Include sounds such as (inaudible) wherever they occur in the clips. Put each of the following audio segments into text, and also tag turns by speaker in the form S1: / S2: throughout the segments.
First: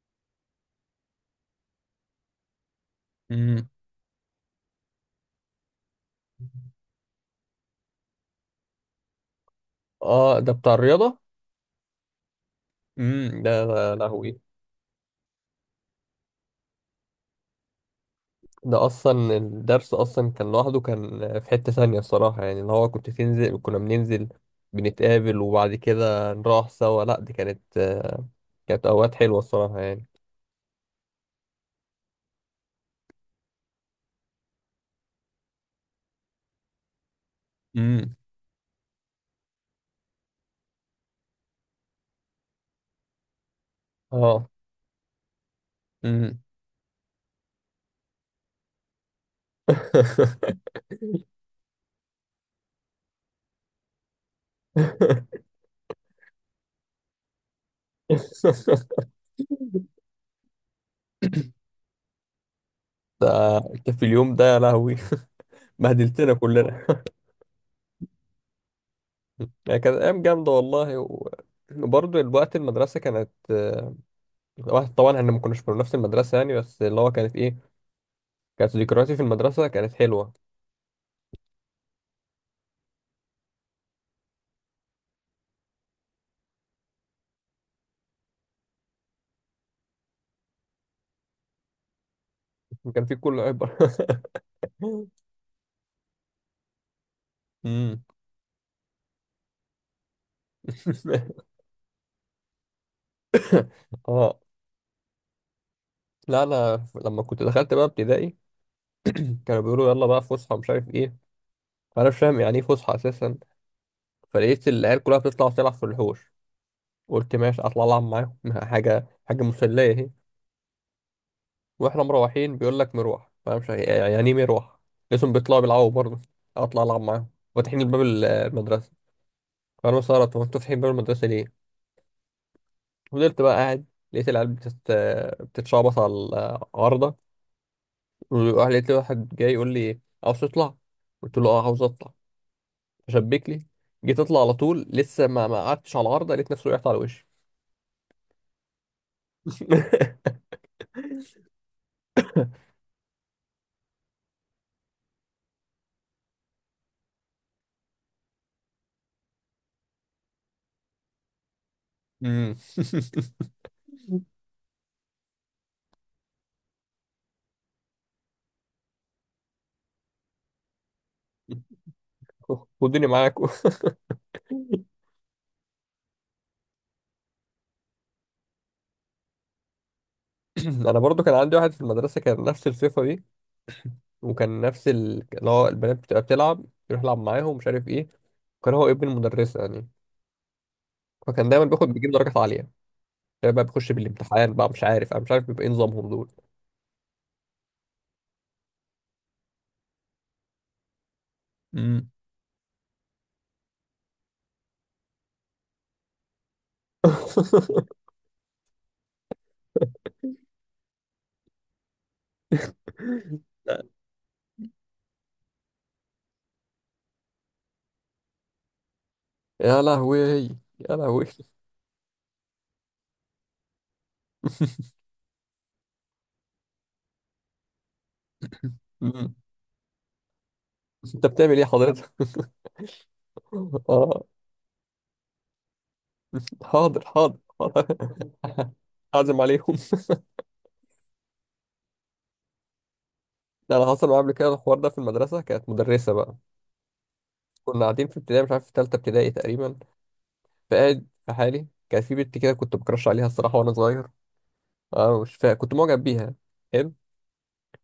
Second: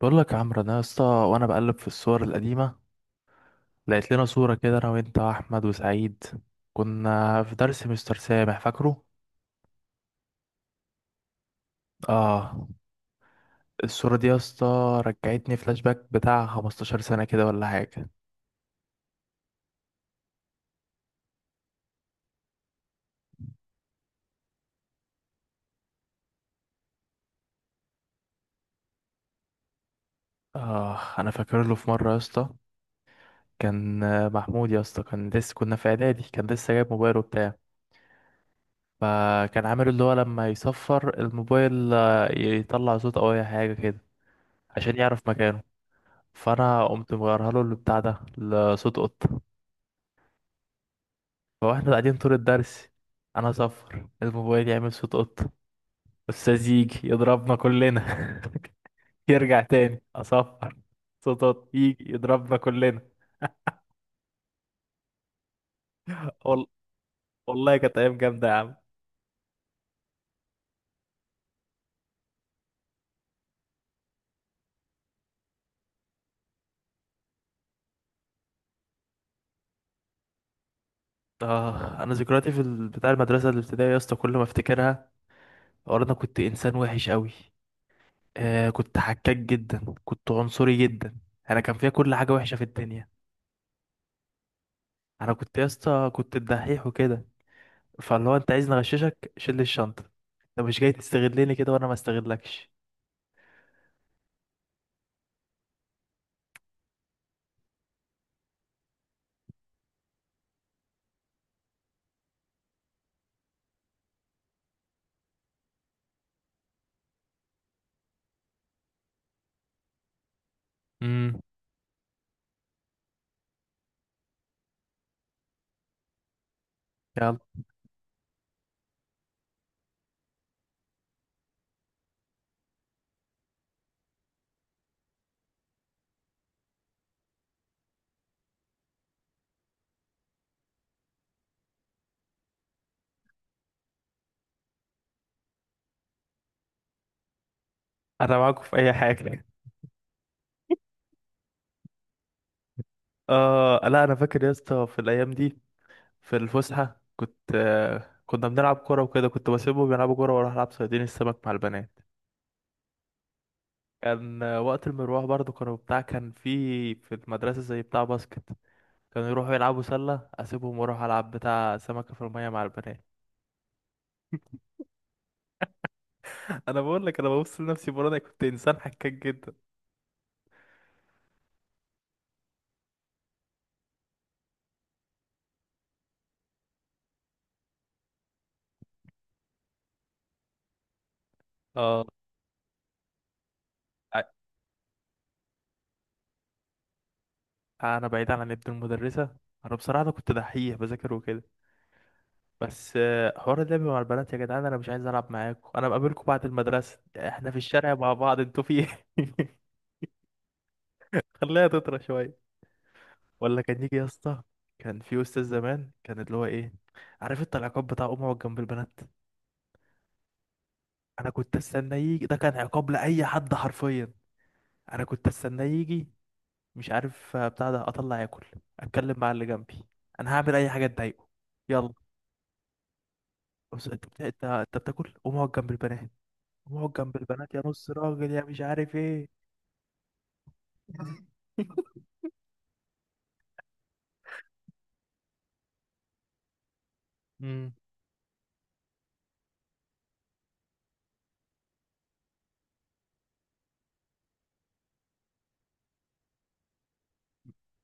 S1: بقول لك يا عمرو، انا يا اسطى، وانا بقلب في الصور القديمه
S2: امم
S1: لقيت لنا صوره كده انا وانت واحمد وسعيد. كنا في درس مستر سامح، فاكره؟
S2: اه، ده بتاع الرياضة.
S1: اه.
S2: ده يا
S1: الصوره دي يا
S2: لهوي.
S1: اسطى رجعتني فلاش باك بتاع 15 سنه كده ولا حاجه.
S2: ده اصلا الدرس اصلا كان لوحده، كان في حتة ثانية الصراحة، يعني اللي هو كنت تنزل كنا بننزل، بنتقابل وبعد كده نروح سوا. لا، دي كانت كانت اوقات حلوة الصراحة يعني.
S1: اه، انا فاكر له في مره يا اسطى. كان محمود يا اسطى كان لسه، كنا في اعدادي، كان لسه جايب موبايل وبتاع.
S2: امم.
S1: فكان عامل اللي هو لما يصفر الموبايل يطلع صوت او اي حاجه كده
S2: اه.
S1: عشان يعرف مكانه.
S2: امم.
S1: فانا قمت مغيرها له البتاع ده لصوت قط.
S2: (laughs)
S1: فواحنا قاعدين طول الدرس، انا اصفر الموبايل يعمل صوت قطة، استاذ يجي يضربنا كلنا. (laughs) يرجع تاني اصفر، صوت قطة، يجي يضربنا كلنا.
S2: ده انت في اليوم ده يا لهوي! (laughs) بهدلتنا
S1: وال...
S2: كلنا. (laughs)
S1: والله كانت ايام جامدة يا عم.
S2: يعني كانت ايام جامدة والله وبرضه الوقت المدرسة كانت واحد. طبعا احنا ما كناش في نفس المدرسة يعني، بس اللي هو كانت ايه، كانت ذكرياتي في المدرسة كانت حلوة.
S1: اه، انا ذكرياتي في بتاع المدرسة الابتدائية يا اسطى، كل ما افتكرها أقول انا كنت انسان وحش قوي. كنت حكاك جدا، كنت عنصري جدا. انا كان فيا كل حاجة وحشة في
S2: كان
S1: الدنيا.
S2: في كل عبر. (laughs)
S1: انا كنت يا اسطى، كنت الدحيح وكده.
S2: أمم.
S1: فاللي هو انت عايز نغششك شيل لي الشنطة، انت مش جاي
S2: (laughs)
S1: تستغلني كده وانا ما استغلكش.
S2: اه، لا انا لما كنت دخلت بقى ابتدائي كانوا بيقولوا يلا بقى فسحة، مش عارف ايه. فانا مش فاهم يعني ايه فسحة اساسا. فلقيت العيال كلها بتطلع تلعب في الحوش. قلت ماشي اطلع العب معاهم. (laughs) حاجة حاجة مسلية اهي.
S1: امم.
S2: واحنا مروحين بيقول لك مروح، فانا مش عارف- يعني ايه مروح. لقيتهم بيطلعوا بيلعبوا برضه. اطلع العب معاهم.
S1: يلا.
S2: فاتحين الباب المدرسة. انا استغربت، هو انتوا صاحيين بره المدرسه ليه؟ فضلت بقى قاعد. لقيت العيال بتتشعبط على العارضه. لقيت واحد جاي يقول لي عاوز تطلع. قلت له اه عاوز اطلع. شبك لي. جيت اطلع على طول، لسه ما قعدتش على العارضه، لقيت نفسي وقعت على وشي.
S1: انا معاكم في اي حاجة.
S2: (laughs)
S1: اه، لا، انا فاكر يا اسطى في الايام دي، في الفسحة كنت كنا بنلعب كورة وكده، كنت بسيبهم يلعبوا كورة واروح العب صيادين السمك مع البنات.
S2: امم. (laughs)
S1: كان وقت المروح برضو، كانوا بتاع، كان في المدرسة زي بتاع باسكت، كانوا يروحوا يلعبوا سلة، اسيبهم واروح العب بتاع سمكة في المية مع البنات.
S2: خدوني معاكم.
S1: (laughs) انا بقول لك، انا ببص لنفسي بره، انا كنت انسان حكاك جدا.
S2: (clears throat) انا برضو كان عندي واحد في المدرسه كان نفس الصفه دي، وكان نفس اللي هو البنات بتبقى بتلعب، يروح يلعب معاهم مش عارف ايه. وكان هو ابن المدرسه يعني، فكان دايما
S1: اه،
S2: بيجيب درجات عاليه. يعني بقى بخش بالامتحان بقى، مش عارف انا مش عارف بيبقى ايه نظامهم دول.
S1: انا بعيد عن ابن المدرسه. انا بصراحه انا كنت دحيح بذاكر وكده.
S2: امم.
S1: بس حوار اللعب مع البنات، يا جدعان انا مش عايز العب معاكم، انا بقابلكم بعد المدرسه احنا في الشارع
S2: (laughs)
S1: مع بعض، انتوا في ايه؟ (laughs) خليها تطرى شويه. ولا كان يجي يا اسطى، كان في استاذ زمان كان اللي هو ايه، عارف انت، العقاب بتاع امه جنب البنات.
S2: يا لهوي، يا لهوي.
S1: انا كنت استنى يجي ده، كان عقاب لاي حد حرفيا. انا كنت استنى يجي، مش عارف بتاع ده، اطلع اكل، اتكلم مع
S2: مم.
S1: اللي جنبي. انا هعمل اي حاجه
S2: (laughs) انت
S1: تضايقه.
S2: بتعمل ايه
S1: يلا.
S2: حضرتك؟ (laughs)
S1: بص انت بت-
S2: اه.
S1: انت انت بتاكل، قوم اقعد جنب البنات. قوم اقعد
S2: حاضر
S1: جنب
S2: حاضر
S1: البنات يا
S2: حاضر.
S1: نص راجل، يا
S2: (laughs)
S1: مش عارف ايه.
S2: اعزم عليهم. ده انا حصل معايا قبل كده الحوار ده في المدرسه. كانت مدرسه بقى،
S1: امم.
S2: كنا قاعدين في ابتدائي، مش عارف في ثالثه ابتدائي تقريبا. فقاعد في حالي، كانت في بنت كده كنت بكرش عليها الصراحه وانا صغير. اه مش فاهم، كنت معجب بيها. حلو.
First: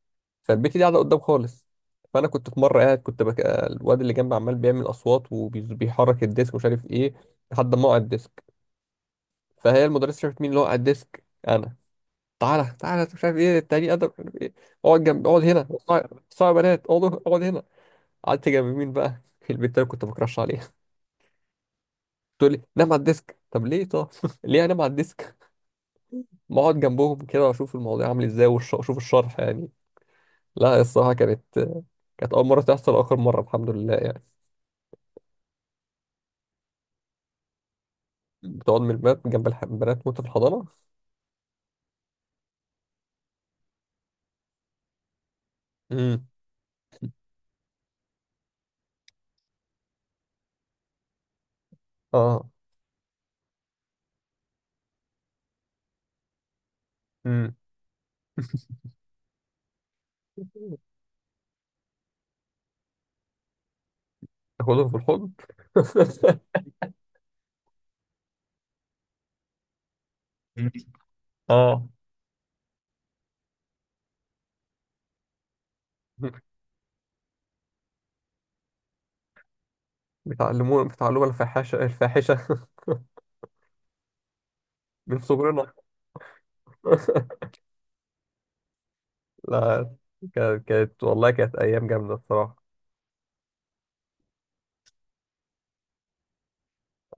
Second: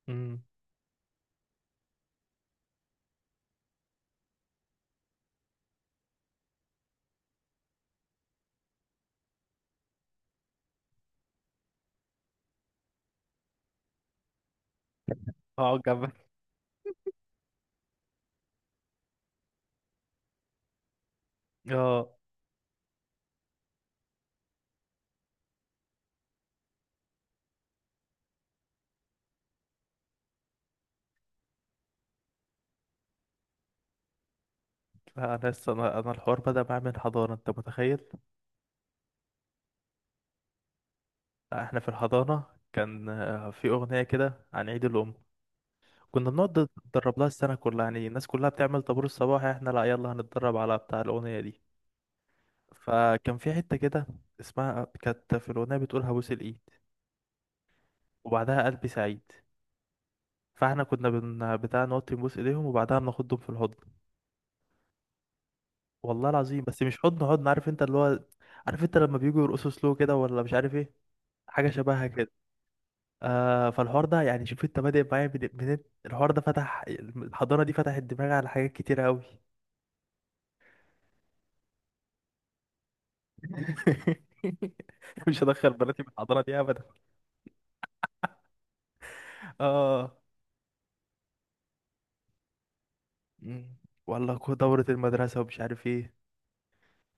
S1: امم.
S2: فالبت دي قاعده قدام خالص. فانا كنت في مره قاعد، الواد اللي جنبي عمال بيعمل اصوات وبيحرك الديسك ومش عارف ايه، لحد ما وقع الديسك. فهي المدرسه شافت مين اللي وقع الديسك، انا. تعالى تعالى، مش عارف ايه، التاني ادم، مش عارف ايه. اقعد هنا.
S1: اقعد جنب.
S2: صعب بنات. اقعد هنا. قعدت جنب مين بقى؟ (laughs) البنت اللي كنت بكرش عليها.
S1: اه،
S2: تقول لي نام على الديسك. طب ليه؟ طب (laughs) ليه انام على الديسك؟ ما اقعد جنبهم كده واشوف الموضوع عامل ازاي واشوف الشرح يعني. لا الصراحه كانت، كانت اول مره تحصل واخر مره الحمد لله يعني.
S1: لا، انا لسه، انا انا الحوار بدأ معايا من الحضانة، انت متخيل؟
S2: بتقعد من البنات جنب البنات وانت في الحضانة؟
S1: لا، احنا في الحضانة كان في اغنية كده عن عيد الام.
S2: امم.
S1: كنا بنقعد نتدرب لها السنة كلها، يعني الناس كلها بتعمل طابور الصباح احنا لا، يلا هنتدرب على بتاع الاغنية دي.
S2: اه.
S1: فكان في حتة كده اسمها، كانت في الاغنية بتقول هبوس الايد،
S2: امم.
S1: وبعدها قلبي سعيد. فاحنا كنا بتاع نقعد تنبوس ايديهم وبعدها بناخدهم في الحضن.
S2: تاخدهم في الحضن؟
S1: والله
S2: (laughs)
S1: العظيم بس مش حضن حضن، عارف انت اللي هو، عارف انت لما بيجوا يرقصوا سلو كده ولا مش عارف ايه، حاجه
S2: اه.
S1: شبهها كده. فالحوار ده يعني، شوف انت بادئ معايا الحوار ده فتح الحضانه دي، فتحت دماغي على حاجات كتير قوي.
S2: بيتعلموا الفاحشة الفاحشة.
S1: (laughs)
S2: (laughs) من
S1: مش هدخل
S2: صغرنا.
S1: بناتي في الحضانه دي ابدا.
S2: (laughs) لا.
S1: اه.
S2: كانت والله كانت أيام جامدة الصراحة.
S1: مم. والله دوره المدرسه ومش عارف ايه.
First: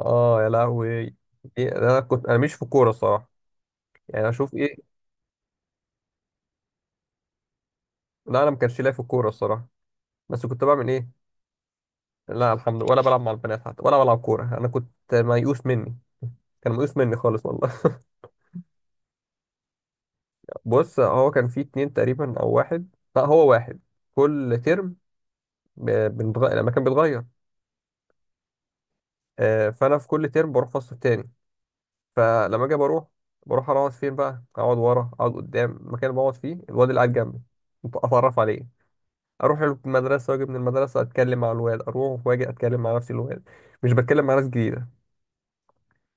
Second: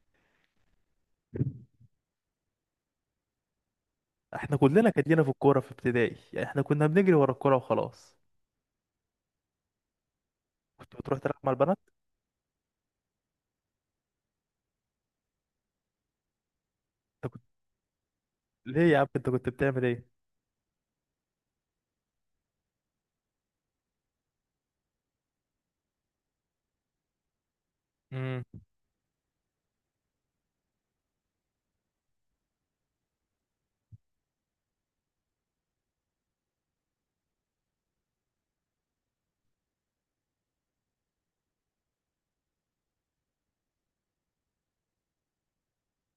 S2: اه يا لهوي. إيه، أنا مش في الكورة الصراحة. يعني أشوف
S1: احنا
S2: إيه.
S1: كلنا كان لينا في الكوره في ابتدائي، يعني احنا كنا بنجري ورا الكوره وخلاص.
S2: لا أنا ما كانش ليا في الكورة الصراحة. بس كنت بعمل
S1: كنت
S2: إيه؟
S1: بتروح تلعب مع البنات.
S2: لا الحمد لله، ولا بلعب مع البنات حتى ولا بلعب كورة. أنا كنت ميؤوس مني. كان ميؤوس مني خالص والله.
S1: ليه يا عم، انت كنت بتعمل ايه؟
S2: بص، هو كان فيه اتنين تقريبا او واحد، لا هو واحد كل ترم، لما كان بيتغير
S1: امم.
S2: فانا في كل ترم بروح فصل تاني. فلما اجي بروح، بروح اقعد فين بقى، اقعد ورا، اقعد قدام، المكان اللي بقعد فيه الواد اللي قاعد جنبي اتعرف عليه. اروح له المدرسه واجي من المدرسه اتكلم مع الواد، اروح واجي اتكلم مع نفس الواد، مش بتكلم مع ناس جديده.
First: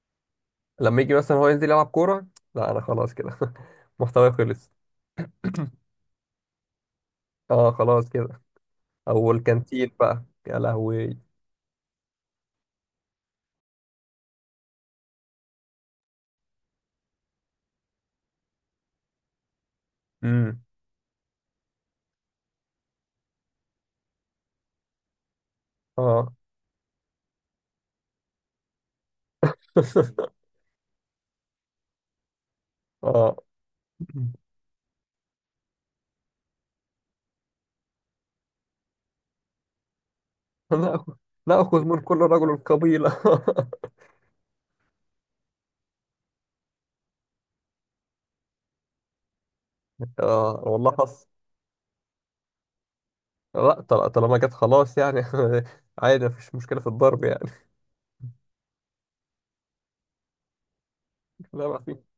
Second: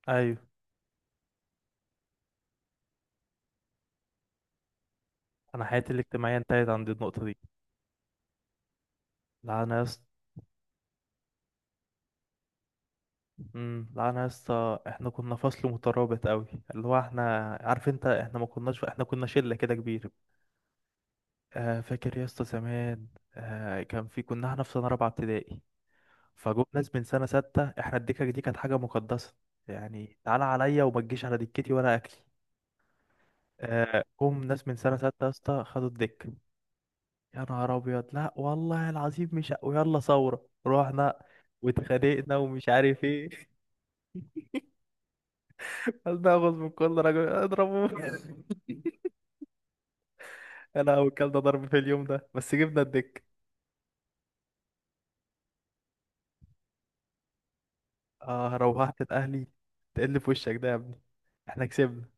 S1: ايوه.
S2: لما يجي مثلا هو ينزل يلعب كوره، لا انا خلاص كده. (laughs) محتواي خلص.
S1: انا حياتي الاجتماعيه انتهت عند النقطه دي.
S2: اه خلاص كده. او
S1: لعنه يا
S2: الكانتين
S1: اسطى.
S2: بقى يا لهوي.
S1: امم. لعنه يا اسطى، احنا كنا فصل مترابط قوي. اللي هو احنا، عارف انت، احنا ما كناش، احنا كنا شله كده كبيره.
S2: امم.
S1: فاكر يا اسطى زمان، كان في، كنا احنا في سنه رابعه ابتدائي.
S2: اه.
S1: فجم ناس من سنه سته، احنا الدكه دي كانت حاجه مقدسه، يعني
S2: (laughs)
S1: تعالى عليا وما تجيش على دكتي ولا اكلي.
S2: اه.
S1: جم ناس من سنه سته يا اسطى، خدوا الدكه. يا نهار ابيض، لا والله العظيم، مش ويلا ثورة،
S2: نأخذ.
S1: رحنا
S2: نأخذ من كل
S1: واتخانقنا
S2: رجل
S1: ومش عارف
S2: قبيلة.
S1: ايه. (laughs) ناخد من كل راجل اضربه. (laughs)
S2: (laughs) اه والله
S1: انا
S2: حصل.
S1: وكلنا ضرب في اليوم ده، بس جبنا الدك.
S2: لا طالما جت خلاص يعني. (laughs) عادي، مفيش مشكلة في الضرب يعني.
S1: اه، روحت الاهلي تقل في وشك ده يا ابني.
S2: (laughs)
S1: احنا
S2: لا ما في.
S1: كسبنا.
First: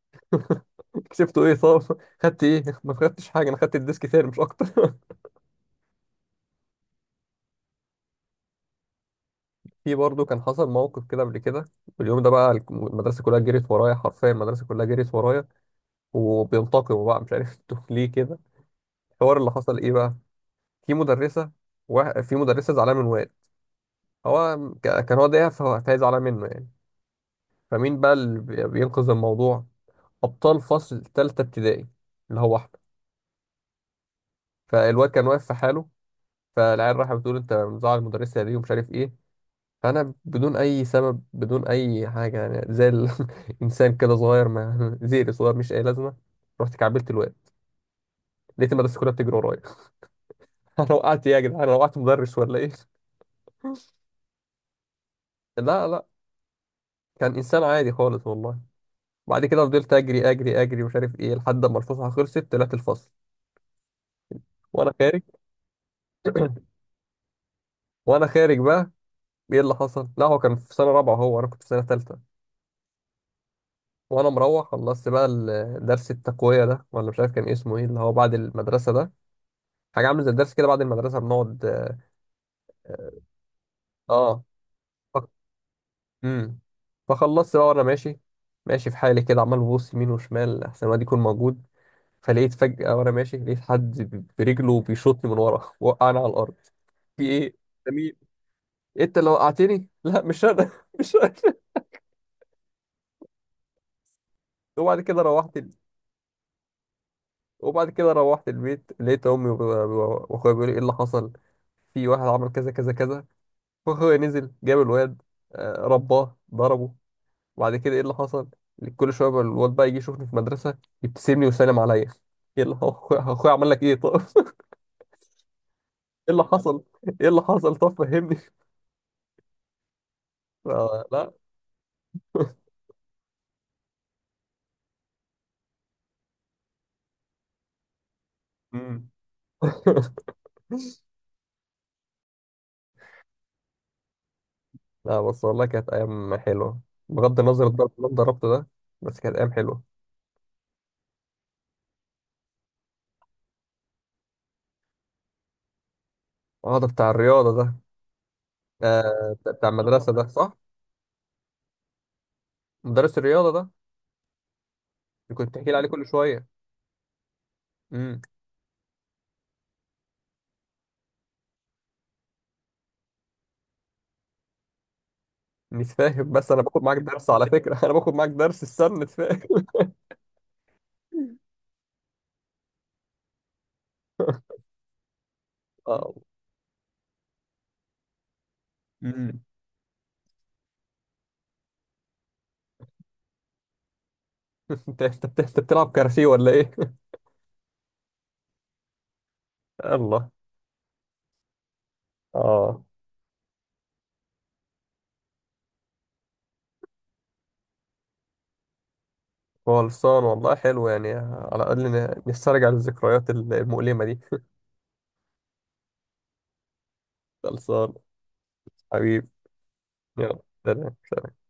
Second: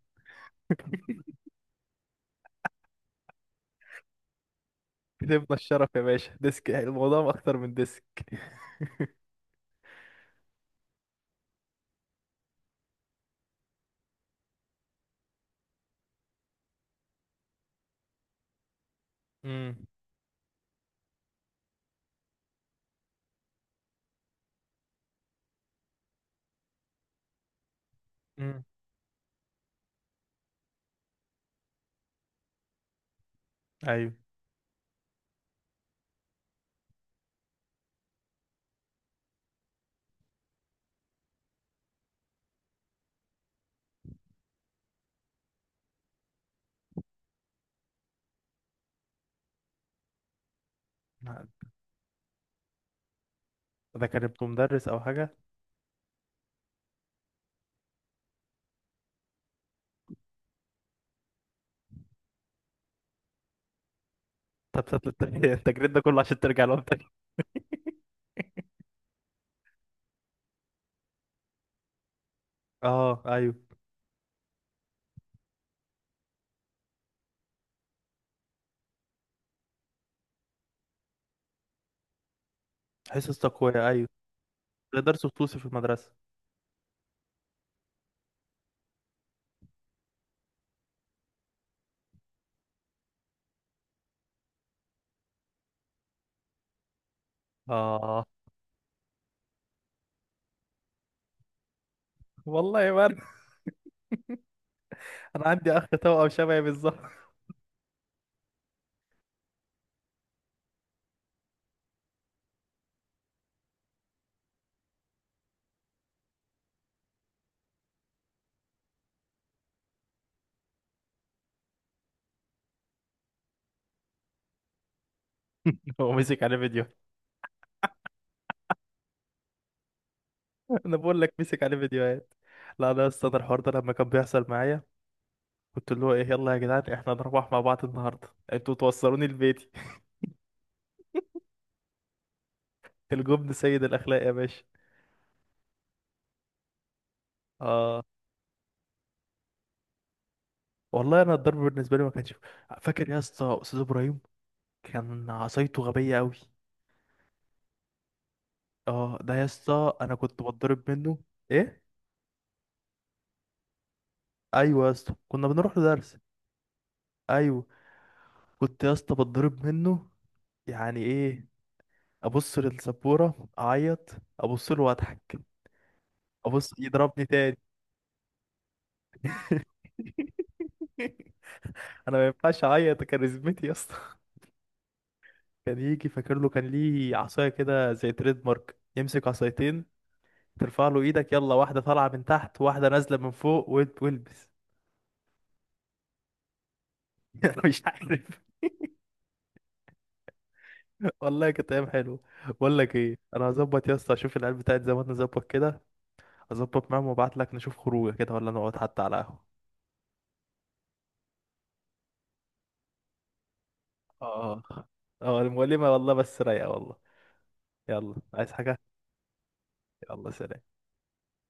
S1: (laughs)
S2: كسبته ايه طب؟ خدت ايه؟ ما خدتش حاجة، انا خدت الديسك تاني مش اكتر. (laughs)
S1: كسبنا الشرف يا باشا، ديسك يعني، الموضوع اكتر من ديسك.
S2: في برضه كان حصل موقف كده قبل كده. اليوم ده بقى المدرسة كلها جريت ورايا، حرفيا المدرسة كلها جريت ورايا وبينتقموا بقى، مش عارف (laughs) انتوا ليه كده. الحوار اللي حصل
S1: امم.
S2: ايه بقى، في مدرسة، في مدرسة زعلانة من واد. هو كان هو ضايقها، فهي زعلانة منه يعني. فمين بقى اللي
S1: امم.
S2: بينقذ الموضوع؟ ابطال فصل تالتة ابتدائي، اللي هو احمد.
S1: ايوه.
S2: فالواد كان واقف في حاله، فالعيال راحت بتقول انت مزعل المدرسه دي ومش عارف ايه. فانا بدون اي سبب، بدون اي حاجه، يعني زي الانسان (laughs) كده صغير ما (laughs) زيري صغير، مش اي لازمه، رحت كعبلت الواد. لقيت المدرسه كلها بتجري ورايا. (laughs) انا وقعت إيه يا جدعان؟ انا وقعت مدرس ولا ايه؟
S1: ده كان ابن مدرس او حاجه؟
S2: لا لا، كان انسان عادي خالص والله. بعد كده فضلت اجري اجري اجري مش عارف ايه، لحد ما الفسحه خلصت طلعت الفصل.
S1: طب،
S2: وانا خارج.
S1: (laughs) التجريد ده كله عشان ترجع
S2: (clears throat)
S1: لهم تاني؟
S2: وانا خارج بقى ايه اللي حصل؟ لا، هو كان في سنه رابعه، هو انا كنت في سنه ثالثه.
S1: اه. ايوه.
S2: وانا مروح خلصت بقى درس التقويه ده، ولا مش عارف كان إيه اسمه، ايه اللي هو بعد المدرسه ده. حاجه عامله زي الدرس كده بعد المدرسه بنقعد.
S1: حصص تقويه، ايوه.
S2: اه.
S1: ده درس
S2: فك...
S1: خصوصي في المدرسه.
S2: امم. فخلصت بقى وانا ماشي، ماشي في حالي كده، عمال ببص يمين وشمال احسن ما دي يكون موجود. فلقيت فجأة وانا ماشي لقيت حد برجله بيشوطني من ورا وقعني على الارض. في ايه؟ ده مين؟
S1: آه
S2: إيه انت اللي وقعتني؟ لا مش انا. (laughs) مش انا.
S1: والله ما أنا،
S2: وبعد كده
S1: أنا
S2: روحت
S1: عندي أخ توأم شبهي بالظبط.
S2: وبعد كده روحت البيت، لقيت امي واخويا بيقولوا ايه اللي حصل. في واحد عمل كذا كذا كذا. فاخويا نزل جاب الواد رباه ضربه. وبعد كده ايه اللي حصل، كل شويه بقى الواد بقى يجي يشوفني في المدرسه، يبتسم لي ويسلم عليا. ايه اللي هو أخويا عمل لك ايه طب؟ (laughs)
S1: (laughs) هو
S2: اللي
S1: مسك عليه
S2: حصل
S1: فيديو.
S2: ايه اللي حصل طب فهمني.
S1: (laughs) أنا بقول
S2: لا.
S1: لك مسك عليه فيديوهات. لا، أنا أصلا الحوار ده لما كان بيحصل معايا، كنت اللي هو إيه، يلا يا جدعان إحنا هنروح مع بعض النهاردة، أنتوا
S2: مم.
S1: توصلوني لبيتي.
S2: (laughs)
S1: (laughs) الجبن سيد الأخلاق يا باشا.
S2: لا، بس والله كانت ايام حلوه. بغض النظر الضرب
S1: آه
S2: اللي أنا ضربته ده، بس كانت ايام حلوه.
S1: والله أنا الضرب بالنسبة لي ما كانش. فاكر يا اسطى أستاذ إبراهيم، كان عصايته غبية أوي.
S2: اه، ده بتاع الرياضه ده، آه
S1: ده يا
S2: بتاع
S1: اسطى
S2: المدرسه
S1: أنا
S2: ده
S1: كنت
S2: صح.
S1: بتضرب منه. إيه.
S2: مدرس الرياضة ده
S1: أيوه يا اسطى
S2: اللي
S1: كنا
S2: كنت بتحكي لي
S1: بنروح له
S2: عليه كل
S1: درس.
S2: شوية.
S1: أيوه.
S2: امم.
S1: كنت يا اسطى بتضرب منه، يعني ايه، ابص للسبورة اعيط، ابص له واضحك،
S2: مش فاهم، بس أنا
S1: ابص
S2: باخد معاك
S1: يضربني
S2: درس على
S1: تاني.
S2: فكرة. (laughs) أنا باخد معاك درس السلة فاهم.
S1: (laughs) انا ما ينفعش اعيط كاريزمتي يا اسطى. (laughs)
S2: (laughs)
S1: كان يجي،
S2: اه.
S1: فاكر له، كان ليه عصايه كده زي تريد مارك يمسك
S2: امم.
S1: عصايتين، ترفع له ايدك، يلا واحده طالعه من تحت واحده نازله من فوق والبس.
S2: (laughs) أنت أنت بتلعب كاراتيه ولا إيه؟
S1: (laughs) انا مش عارف،
S2: (laughs) الله.
S1: والله كانت ايام حلوه. بقول
S2: اه.
S1: لك ايه، انا هظبط يا اسطى، اشوف العيال بتاعت زمان نظبط كده، اظبط معاهم وابعت لك نشوف خروجه كده ولا نقعد حتى على قهوه.
S2: خلصان، والله حلو يعني، على الأقل نسترجع الذكريات المؤلمة دي. (laughs)
S1: اه. اه المؤلمة والله، بس رايقة والله.
S2: خلصان.
S1: يلا، عايز حاجة؟
S2: حبيبي.
S1: يلا سلام.
S2: يلا سلام.